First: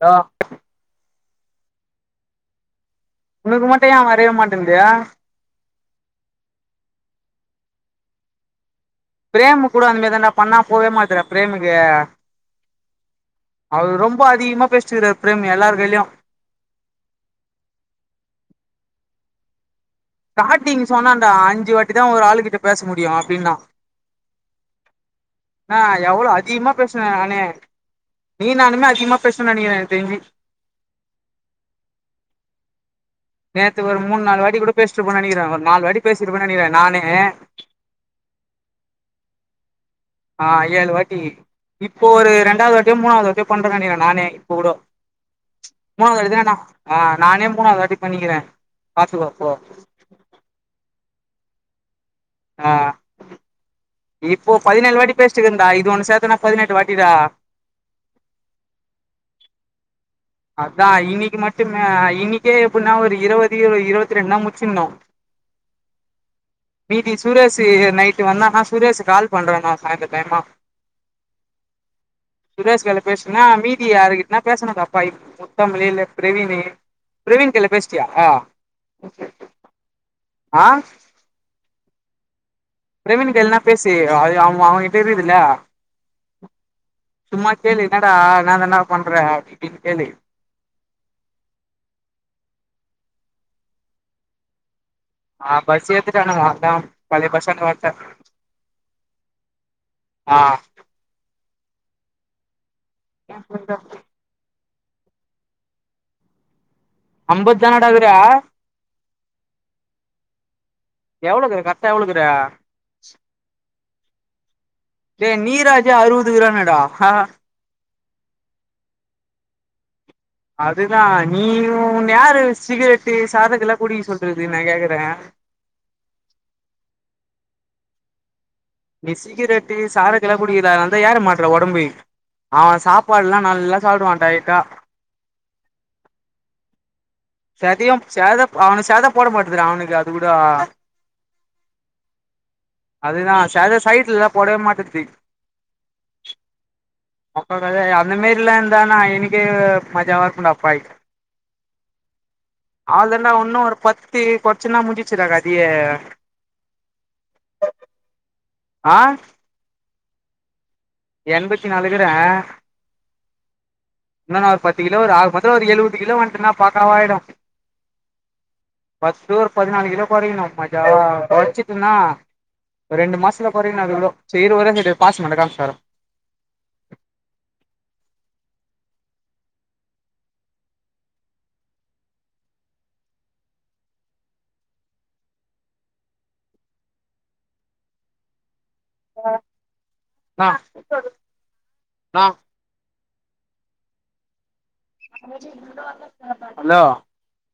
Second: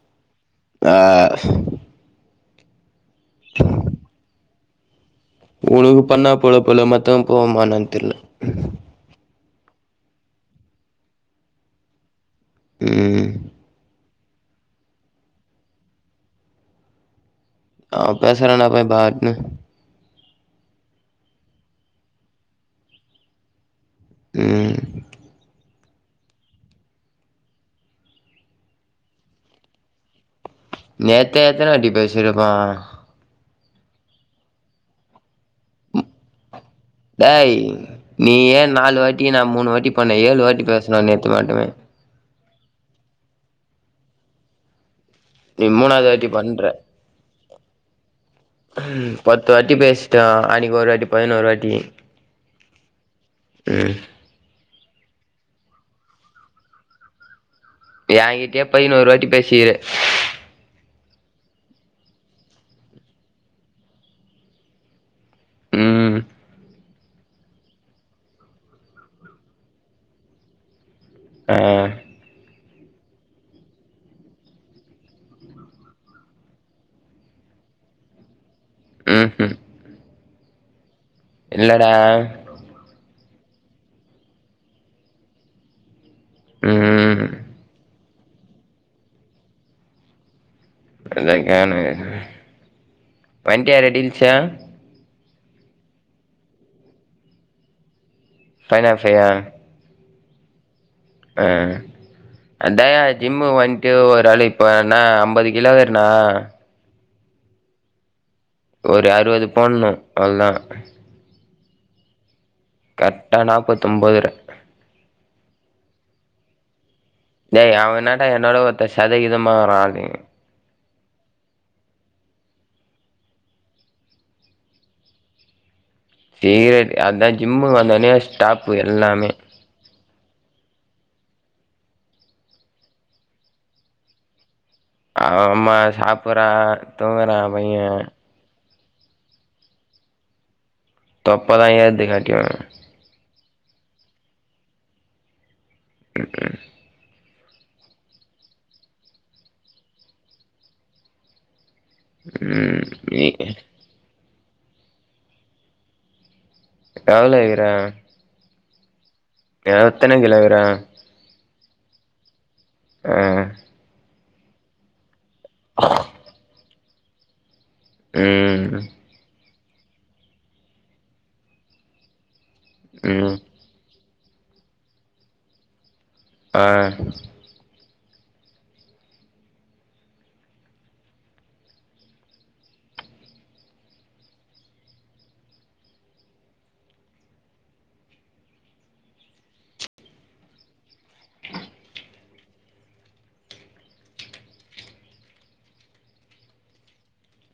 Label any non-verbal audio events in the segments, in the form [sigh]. ஆ ஆ உனக்கு மட்டு ஏ வரையவே மாட்டேந்து உனக்கு பண்ணா போல போல மத்தா போவமா என்னானு தெரில பிரேமு கூட அந்த மாரிதாட பண்ணா போவே மாத்தற பிரேமுக்கு ம் அது ரொம் ரொம்ப அதிகமா பேசிட்ருக்குறார் பிரேம் எல்லாரு கைலயு ஆ பேசா ரன ப ப [unintelligible] ஸ்டார்டிங் சொன்னாண்டா அஞ்சு வாட்டி தா ஒரு ஆளு கிட்ட பேச முடியு அப்டின்னா ம் நா எவ்ளோ அதிகமா பேசினே நானே நீ நானுமே அதிகமா பேச நெனைக்கிறே எனக்கு தெரிஞ்சி நேத்தே எத்தன வாட்டி பேசிருப்போ நேத்து ஒரு மூண் நாலு வாட்டி கூட பேசட்டு போ நெனக்கிறே ஒரு நாலு வாட்டு பேசிருப்பன்னு நெனைக்கிறே நானு டேய் நீ ஏ நாலு வாட்டி நா மூணு வாட்டி பண் ஆ ஏ ஏழு வாட்டி இப்போ ஒரு ரெண் ரெண்டாவது வாட்டியோ மூணாவது வாட்டியோ பண்றனு நெனைக்கிறே நானே இப்ப கூட நீ மூணாவது வாட்டி வாட்டினா நா பண்ற ஆ நானே மூணாவது வாட்டி பண்ணிக்கிறே பாத்துக்கோ பத்து அப்போ வாட்டி பேசிட்டா அன்னைக்கு ஒரு வாட்டி பதினொரு வாட்டி ஆ ம் இப்போ பதினேழு வாட்டி பேசிட்ருக்கண்டா இது ஒண்ணு சேத்தனா பதினெட்டு வாட்டிடா ஏங்கிட்டயே பதினோறுவாட்டி பேசிக்கிர அதா இன்னைக்கு மட்டும்மே இன்னைக்கே எப்புன்னா ஒரு இருவது இரு இருவத்தி ரெண்டு தா முச்சிருந்தோ ம் மீதி சுரேஷ்ஷு நைட்டு வந்தான்னா சுரேஷ்ஷு கால் பண்றேன்னா சாய்ந்தர டைமா ஆ சுரேஷ்கைல பேசுனா மீதி யார் யார்கிட்டனா பேசணு [unintelligible] ப முத்தமலில பிரவீனே பிரவீின் கேல்ல பேஸ்டியா ம்ஹும் ஆ இல்லடா ரவன கல்னா பேசி அ அவங்க அவகிட்ட இருகுதுல ம் சும்மா கேளு என்னடா நா என்னா பண்ற அப்டின்னு கேளு அக்கான பண்ட்டியா ரெடிஞ்சா ஆ பஸ் ஏத்தட்டான வா பழைய பஸ்டாண்ட் வன்டே பன பையா ஆ ஆ அ தயா ஜிம்மு வண்ட்டு ஒரு அளு இப்ப என்ன ஐம்பது கிலோ வேறனா அம்பத்தானடா அதிரா ஒரு அறுவது போடணு அவ்ளதா தா எவ்ழுக்குறா கரெக்டா நாப்பத்தொன்பதற ஏ நீராஜ அறுபது கிராம்மேடா ஏய் அவனாட்டா என்னோட ஒருத்த சதவீதமா வரா அதே அதுதா நீயு உன்ன யாரு சிகரெட்டு சரக்கெல்லா குடிக்க சொல்றது நா கேக்குற சிக்ரட் அதான் ஜிம்முகு வந்தோனே ஸ்டாப்பு நீ எல்லாமே சிகரெட்டு சாரக்கெல்லா புடிக்கிற அதுனாலதா ஏற மாட்ற ஒடம்பு ஆனா சாப்பாடுல்லா நல்லா சாப்புடுவா டயட்டா அவ அம்மா சாப்பறா தூங்குறா பைய அவனு சேத போட மாட்டக்துடா அவனுக்கு அது கூட தப்பாதா [unintelligible] சத சயிட்டுலல போடவே மாட்டேக்து [unintelligible] கத அந்த மாரிலா இருந்தானா எனக்கே மஜாவா இருக்கும்ண்டா அப்பாய் ம் நீ அவ்ளோதான்டா உன்னு ஒரு பத்து கொறச்சுன்னா முடிஞ்சிச்சிடா கதியே எவ்ளோ இக்கிற ஆ அ எத்தன கிலோ க்குற எண்பத்தி நாலு க்குற ஆ இன்னு நா ஒரு பத்து கிலோ ஒரு ஆக மொத்தொ ஒரு எழுவது கிலோ வந்துட்டுன்னா பக்காவ ஆயிடு ம் பதினாலு கிலோ கொறையணு மஜாவா கொறச்சுட்டுன்னா ரெண்டு ம் மாசத்துல கொறையணு அது கிலோ சரி இரு ஒரே நிமிஷ இரு பாஸ் மட்டு காம்ச்சிட்டு வாரே ஆ ஆ ம ஆ ஹலோ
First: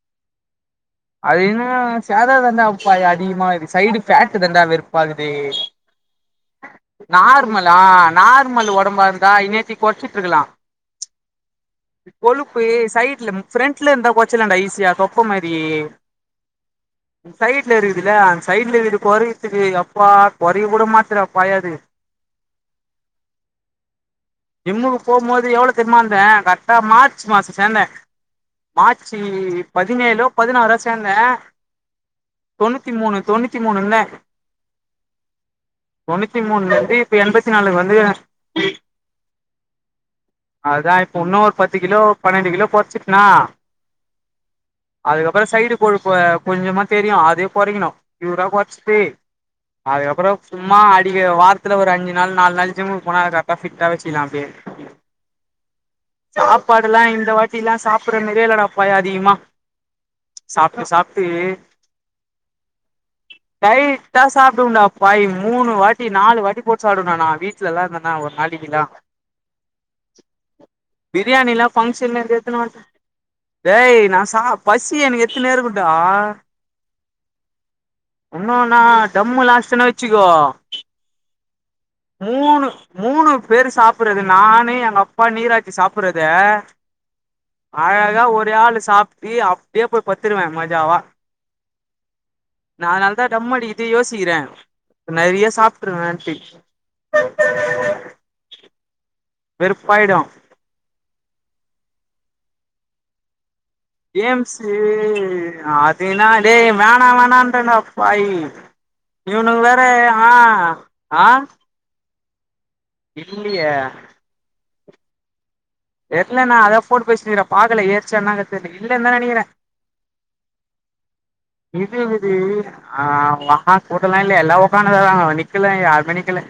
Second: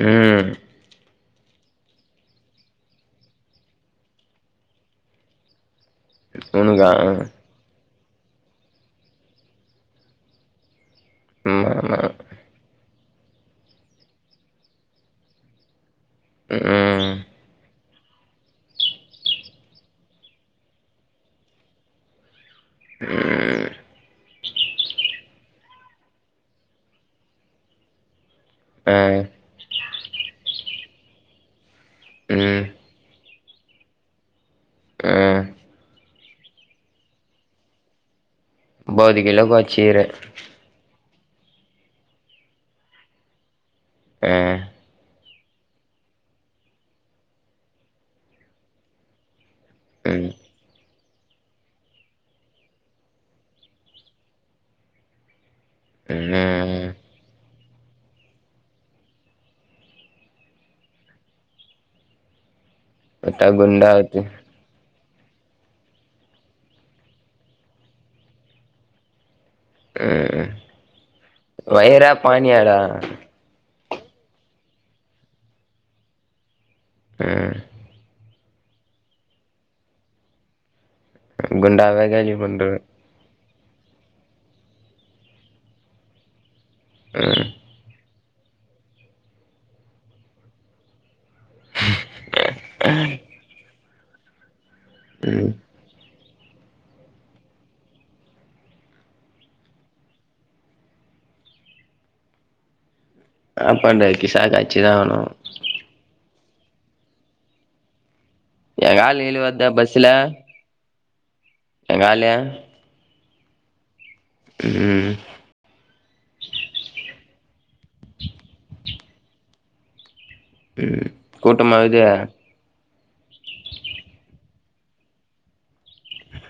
ம் அது என்னனா சாதா தண்டாப்பய அதிகமாது சைடு ஃபேட்டு் தான்டா வெறுப்பாகுது சோனுக்கா நார்மலா நார்மல் ஒடம்பா இருந்தா இனேத்தி கொறச்சிட்டுருக்கலா ஆமா ஆமா கொழுப்பு சைடு த்துலமு ஃப்ரண்ட்ல இருந்தா கொறச்சர்லான்டா ஈசியா தொப்ப மாரி ம் தில்ல அந்த சைட்ல இருக்கது கொறையத்துக்கு யப்பா கொறைய கூட மாத்துறா பயது ஹு ஜிம்முக்கு போவும்போது எவ்ளோ தெரியமா இருந்தே கரெக்டா மார்ச் மாசம் சேர்ந்தே ஆ மார்ச் பதினேழோ பதினாறோ சேந்தே ம் தொண்ணூத்தி மூணு தொண்ணூத் த்தி மூணு இருந்த அ தொண்ணூத்தி மூணுலருந்து இப்ப எண்பத்தி நாலுக் வந்துக்குற பாதி கிலோ கொறச்சிக்ற உன்னு ஒரு பத்து கிலோ பன்னெண்டு கிலோ பொறைச்சுட்ண்ணா ஆ அதுக்கப்பறொ சைடு கொழுப்பு கொஞ்சமா தெரியு அதேயு கொறைக்கணு யூரா கொறச்சிட்டு அதுக்கப்பறோ சும்மா அய் டிங்கெ வாரத்துல ஒரு அஞ்சு நாள் நாலு நாள் ஜிம்முக்கு போனா அது கரக்டா ஃபிட்டா வச்சிக்கலா அப்டியே சாப்பாடுல்லா இந்த வாட்டில்லா சாப்புடுற மாரியே இல்லடா பய அதிகமா சாப்ட்டு சாப்ட்டு டைட்டா சாப்டுவோம்டா பாய் மூணு வாட்டி நாலு வாட்டி போட்டு சாப்டுவனா நா வீட்டுல எல்லா இருந்தன்னா ஒரு நாளைக்கிலா பிரியாணிலா பங்க்ஷன்ல இருந்து எத்துனு வந்ட்ட டேய் நா சா பசி எனக்கு எத்துனே இருக்குன்டா ம் இன்னும் நா தம்முலா அடிச்சேன்னு வச்சுக்கோ குண்டா வேக நீ மூணு முண்டு மூணு பேரு சாப்புறது நானும் எங்க அப்பா நீராட்சி சாப்புறத ம் அழகா ஒரு எப்பயா அத சாப்ட்டு அப்டியே போய் பத்துருவேன் மஜாவா நா அதனால தா டம் அடிக்குதே யோசிக்றே நெறைய ம் சாப்புட்ருவேன்ட்டு வெருப்பாயிடு ஆ பண்ற கிசாக்கு ஏம்ஸு அடிச்சுதா ஆகணு அதுனாலே வேணா வேணன்றன பாய் எங்க ஆளு கீளு இவனுங்க வருதா வேற பஸ்ல ஆ ஆ வேலயா இல்லிய ம் தெர்ல நா அத ஃபோன் பேசுனுருக்கிறேன் பாக்கல ஏர்ச்சினா க தெர்ல இல்லன்னா நனைக்கிறே கூட்டமா இது இருக்குது விது ஆ வா கூட்டலா இல்ல எல்லா உக்காந்துனு இருக்காங்க நிக்கல யாருமே நிக்கல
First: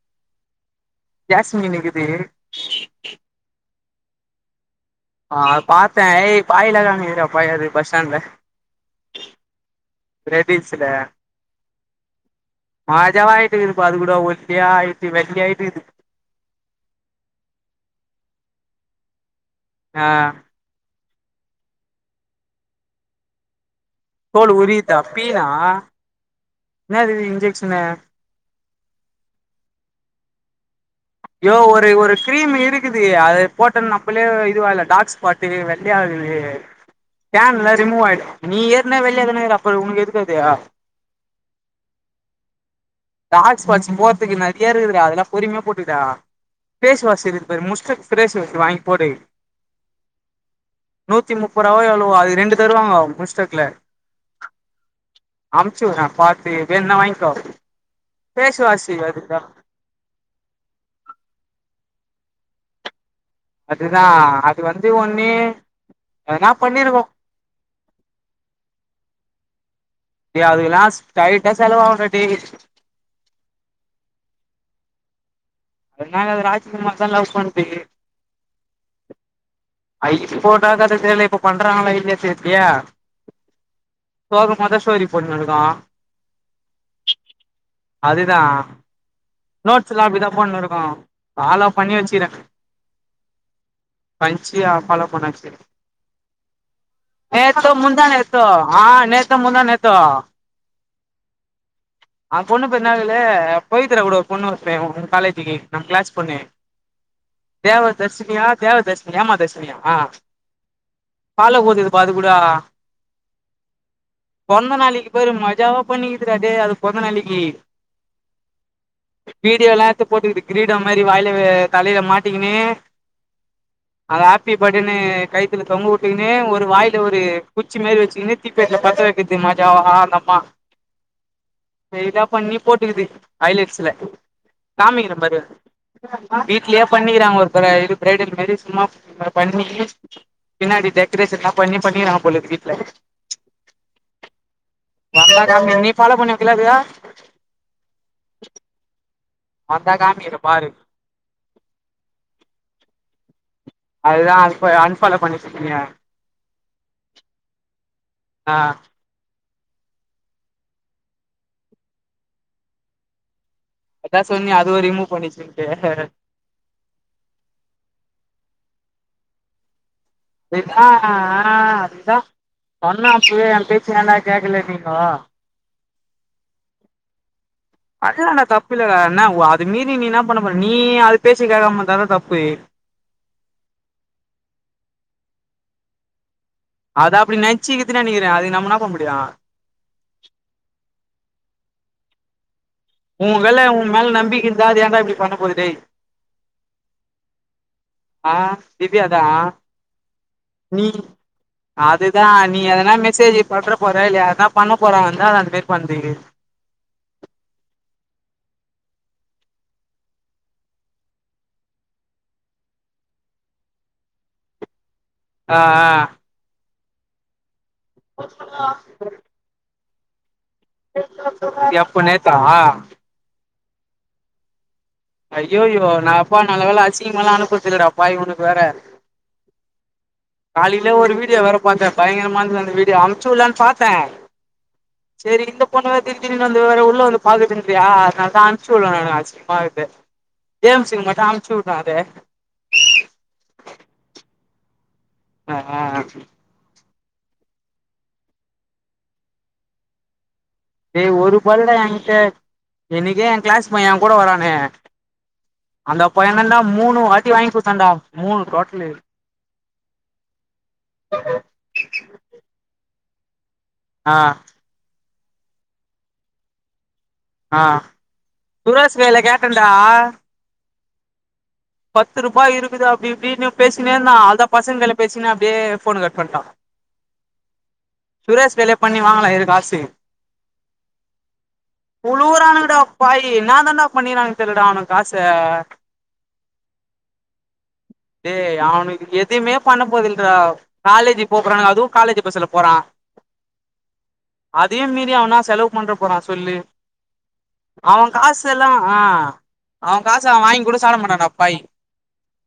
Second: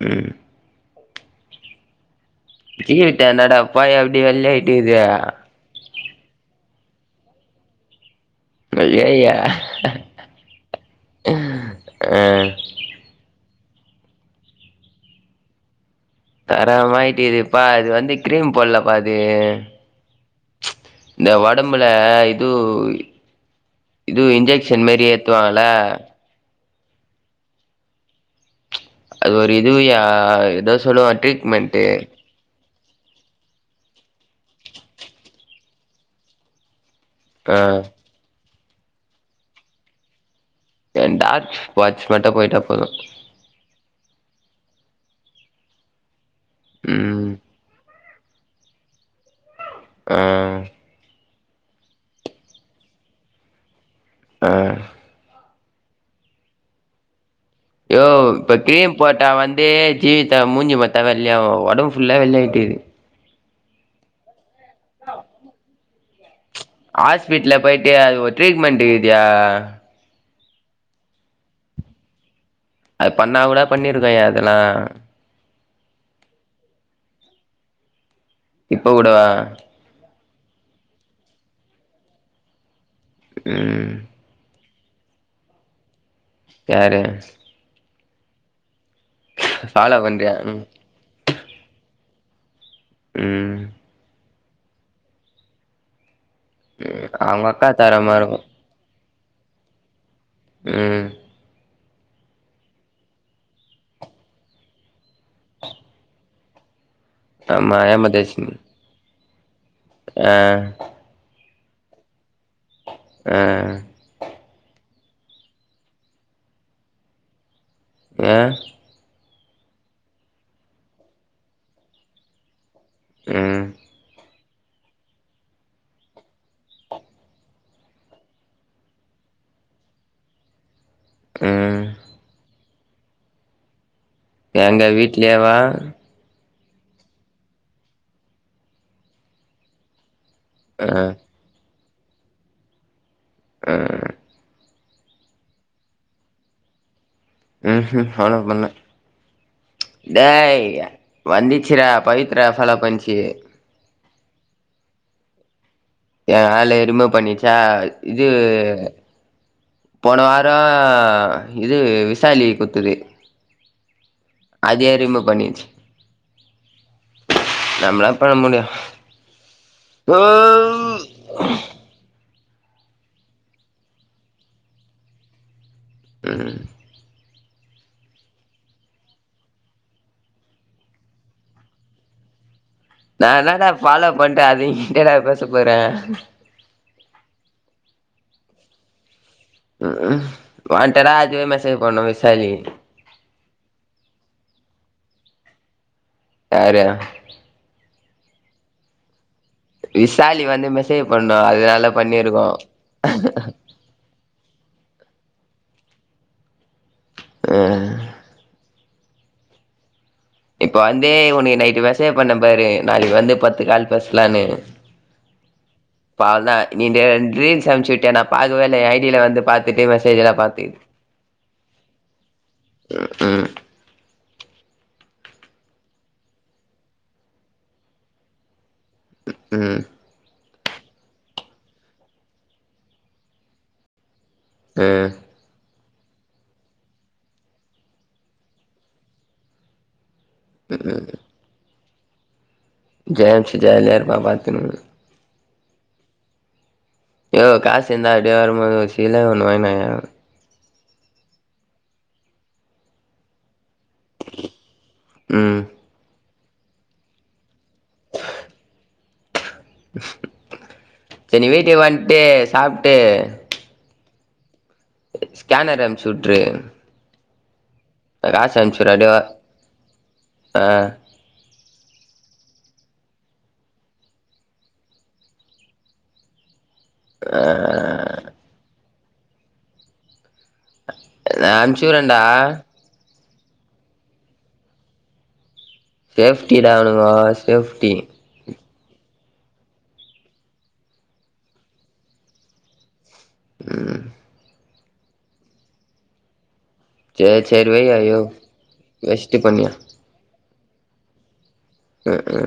ம் ஜாஸ்மின் நிக்குது சீவிட்டேன்ந்தடாப்பாய எப்டி வெள்ளய ஆய்ட்டு இது பேய் பாய்லல்லா ஏறி [unintelligible] பஸ்ஸ்டாண்ட்ல [unintelligible] ஆ மாஜவாயிட்டு இதுப்ப அதுகூட ஒல்லியாயிட்டு வெள்ளியாட்டு இது தரமா ஆயிட்டதுப்பா அது வந்து கிரீம் போடலப்பா அது ஆ இந்த ஒடம்புல இது இதுவு தோல் இன்ஜெக்க்ஷன் உரியுதா மேரி பீனா ஏத்துவாங்ள என்னது இது இன்ஜெக்ஷனு அது ஒரு இதுவு யா எதோ யோ ஒரு ஒரு கிரீம் இருக் இக்குது அத போட்டன்னாப்லே இதுவா இல்ல டார்க் ஸ்பாட்டு வெள்ளையா ஆகுது ஆ டேன் எல்லா ரிமூவ் ஆயிடு நீ ஏற்கனே வெள்ளையாதான இருக்ற அப்ப ஒனக்கு எதுக்கு அது ஏன்டா வாட்ச மட்ட போயிட்டா போது டார்க் ஸ்பாட்ஸ் போறதுக்கு நெறையா இருக்குதுடா அதெல்லா பொறுமையா போட்டுட்டா பேஸ் வாஷ் ம் முஸ்டக் ஃபிரேஸ் வாங்கி போடு ஆ நூத்தி முப்ப ரூவா எவ்ளோ அது ரெண்டு தருவாங்க முஸ்டக்ல அ அம்ச்சு வுடுறே பாத்து வேனுனா வாங்க்கோ யோ இப்ப கிரீம் போட்டா வந்து ஜீவிதா மூஞ்சி பாத்தா வெள்ளையாவு ஒடம்பு ஃபுல்லா வெள்ளையா ட்டு அதுதா அது வந்து ஒண்ணு ஹாஸ்பிட்ல போயிட்டு அது ஒரு ட்ரீட்மெண்ட் இக்குது யா டேய் அதுக் எல்லா ஸ்ரைட்டா செலவாகுடா டேய் அது பண்ணா கூட பண்ணிருக்கு யா அதுல்லா இன்னு அது ராஜ்கமா தா லவ் பண்து இப்ப கூடவா இப் போட்டாக்க தெர்ல இப்ப பண்றாங்களா இல்லையா தெர்லியே ம் மதஸ்வரி பொண்ணு இருக்கு யாரு அதுதா ஃபாலோ நோட்ஸ்லா அப்டிதா பண்றியா பொண்ணு ம் இருக்கு பாலோ பண்ணி வச்சிறே ம் பன்ச்சியா ஃபாலோ பண்ண வச்சி அவங்க அக்கா நேத்தோ முந்தா தரமா இருக்கு நேத்தோ ஆ நேத்தோ முந்தா நேத்தோ ம் ஆ பொண்ணு பேரு என்னாதிலே போய் திர கூட பொண்ணு [unintelligible] காலேஜிக்கு நம் க்ளாஸ் பொண்ணு ஆமா தேவ தர்சினியா ஏமாத்தச்சுன்னு தேவ தர்சினி ஏமா தர்ஷ் ஆ பாலோ குட்த்துக்குதுபா அது கூட ஆ பொற்ந்த நாளிக்கி பேரு மஜாவா பண்ணிக்கிது டா டே அது பொற்ந்த நாளிக்கி ஏ வீடியோல்லா எட்த்து போட்டுக்கிது கிரீடம் மாரி வாயில வெ தலையில மாட்டிக்கினு ம் ஆப்பி பர்டேனு கைத்தில தொங்க வுட்டுகுனு ஒரு வாயில ஒரு குச்சி மாரி வச்சுகினு தீப்பேட்ல பத்த வெக் வைக்க த்து மாஜாவா அந்தம்மா ம் பில்டப் பண்ணி போட்டுக்குது ஐலேட்ஸ்ல எங்க காமிக்கிற பாரு வீட்லயேவா வீட் வீட்லேயே பண்ணிக்கிறாங்க ஒரு பிரைடு பிரைடல் மாரி சும்மா பண்ணி பின்னாடி ஆ டெக்ரேஷன்லா பண்ணி பண்ணிராங்க போலருக் வீட்ல ஆ [unintelligible] நீ ஃபாலோ பண்ணி வெக்கல அதய ம்ஹும் ஃபாலோ பண்ல வந்தா காமிக்கிறே டேய் பாரு வந்திச்சி டா பவித்ரா ஃபாலோ பன்ச்சி அதுதா அன் பாலோ அன் ஃபாலோ பண்ணிட்ருக்கீங்க எ ஆளு ரிமூவ் பண்ணிச்சா இது ஆ போன வாரோ இது விசாலி குட்துது அதா சொன்னியே அதுவு ரிமூவ் பண்ணி வெச்சிருக்து நம்ப்ளா பண்ண முடியாத் இத்தா ஆ அது தா பண்ணே அப்வே எ பேச்ச ஏன்டா கேக்கலம்பீங்கோ ம் அதனால தப்பில்ல டா அண்ணா ஒ அது மீறி நீ என்ன பண்ண போறே நீ அது பேச்ச கேக்காம இருந்தா தா தப்பு நா என்ன டா ஃபாலோ பண்ட்டே அது கிட்ட நா பேச போறே அது அப்டி நென்ச்சிக்கிது நெனைக்கிறே அதுக்கு நம்மென்னா பண்ண முடியு ம் ம் வாண்ட்டடா அதுவே மேசேஜ் பண்ணு விசாலி உ வேள உங்க மேலே நம்பிக்க இருந்தா அது ஏண்டா இப்டி பண்ண போது டேய் [unintelligible] ஆ திவ்யா தா விசாலி வந்து நீ மெசேஜ் பண்ணு அதனால அதுதா பண்ணிருக்கோ நீ எதுனா மெசேஜ் பண்ற போறே இல்லையா அதா பா பண்ண போறா வந்தா அது அந்த மேரி பண்திங்கித் [unintelligible] இப்ப வந்தே உனக்கு நைட்டு மெசேஜ் பண்ணே பாரு நாளைக்கு வந்து பத்து கால் பேசலான்னு ஆ ஆ இப்ப அவ்ளதா நீ டென் ரீல்ஸ் அமிச்சு விட்டே நா பாக்கவே இல்லயே ஐடியில வந்து பாத்துட்டு மெசேஜ்ல்ல பாத் எப்ப நேத்தா ம் ம் ஐய்யயோ நா அப்பா நல்ல வேல அசிங்கமால்லா அனுப்றதில்லடாப்பா இவனுக்கு வேற ம் காலையில ஒரு வீடியோ வேற பாத்தே பயங்கரமா இருந்தது அந்த வீடியோ அம்ச்சு வுலான் பாத்தே ம் செரி இந்த பொண்ணு வேற [unintelligible] வந்து வேற உள்ள வந்து பாத்துட்ருந்தியா அதனால தா அம்ச்சு வுல நானு அத் தெ கேம்ஸ் சிங் மட்டு அம்ச்சி வுட்ர அது ஜெயம் சி ஜெயலர் பாபா [unintelligible] திரு ஆ ஆஹ்ஹ யோவ் காசு இருந்தா அப்படியே வரும்போது சீல ஒண்ணு வாங்கி வாயா டே ஒரு பல்டா என்கிட்ட எனக்கே என் கிளாஸ் பையன் என் கூட வரானே ம் அந்த இப்ப என்னன்டா மூணு வாட்டி வாங்கி கொடுத்தேன்டா மூணு பாட்டலு சேர் நீ வீட்டுக்கு வன்டு சாப்ட்டு ஆ ஸ்கேனர் அனுப்ச்சு விட்ரு ஆ சுரேஷ் வேல வ கேட்டேன்டா ஆ பத்து ரூபாய் இருந்தது அப்டி இப்டின்னு பேசின்னே இருந்தான் அதான் பசங்கள பேசினே அப்டியே போன் கட் பண்ணிட்டான் ஆ சுரேஷ் வேலைய பண்ணி வாங்கலாம் இரு காஸ்டிங் நா அம்ச்சுறேன்டா புழுவுராணுகடா பாய் ய் என்னா தான்டா பண்ணிறானுங்க தெர்லடா அவனுங்க காச சேஃப்டிடா அவனுகோ சேஃப்ட்டி எதுமே பண்ண போறதில்றா காலேஜ் போ போறானுக அதுவு காலேஜ் பஸ்ல போறா ம் அதையும் மீறி அவனா செலவு பண்ற போறா சொல்லு சேரி சேரி வை அவன் ஐயோ காசு எல்லா வேஸ்ட்டு பண்ணியா அவன் காச அவன் வாங்கி கூட சாப்பட மாட்டா டா பாய் அ அ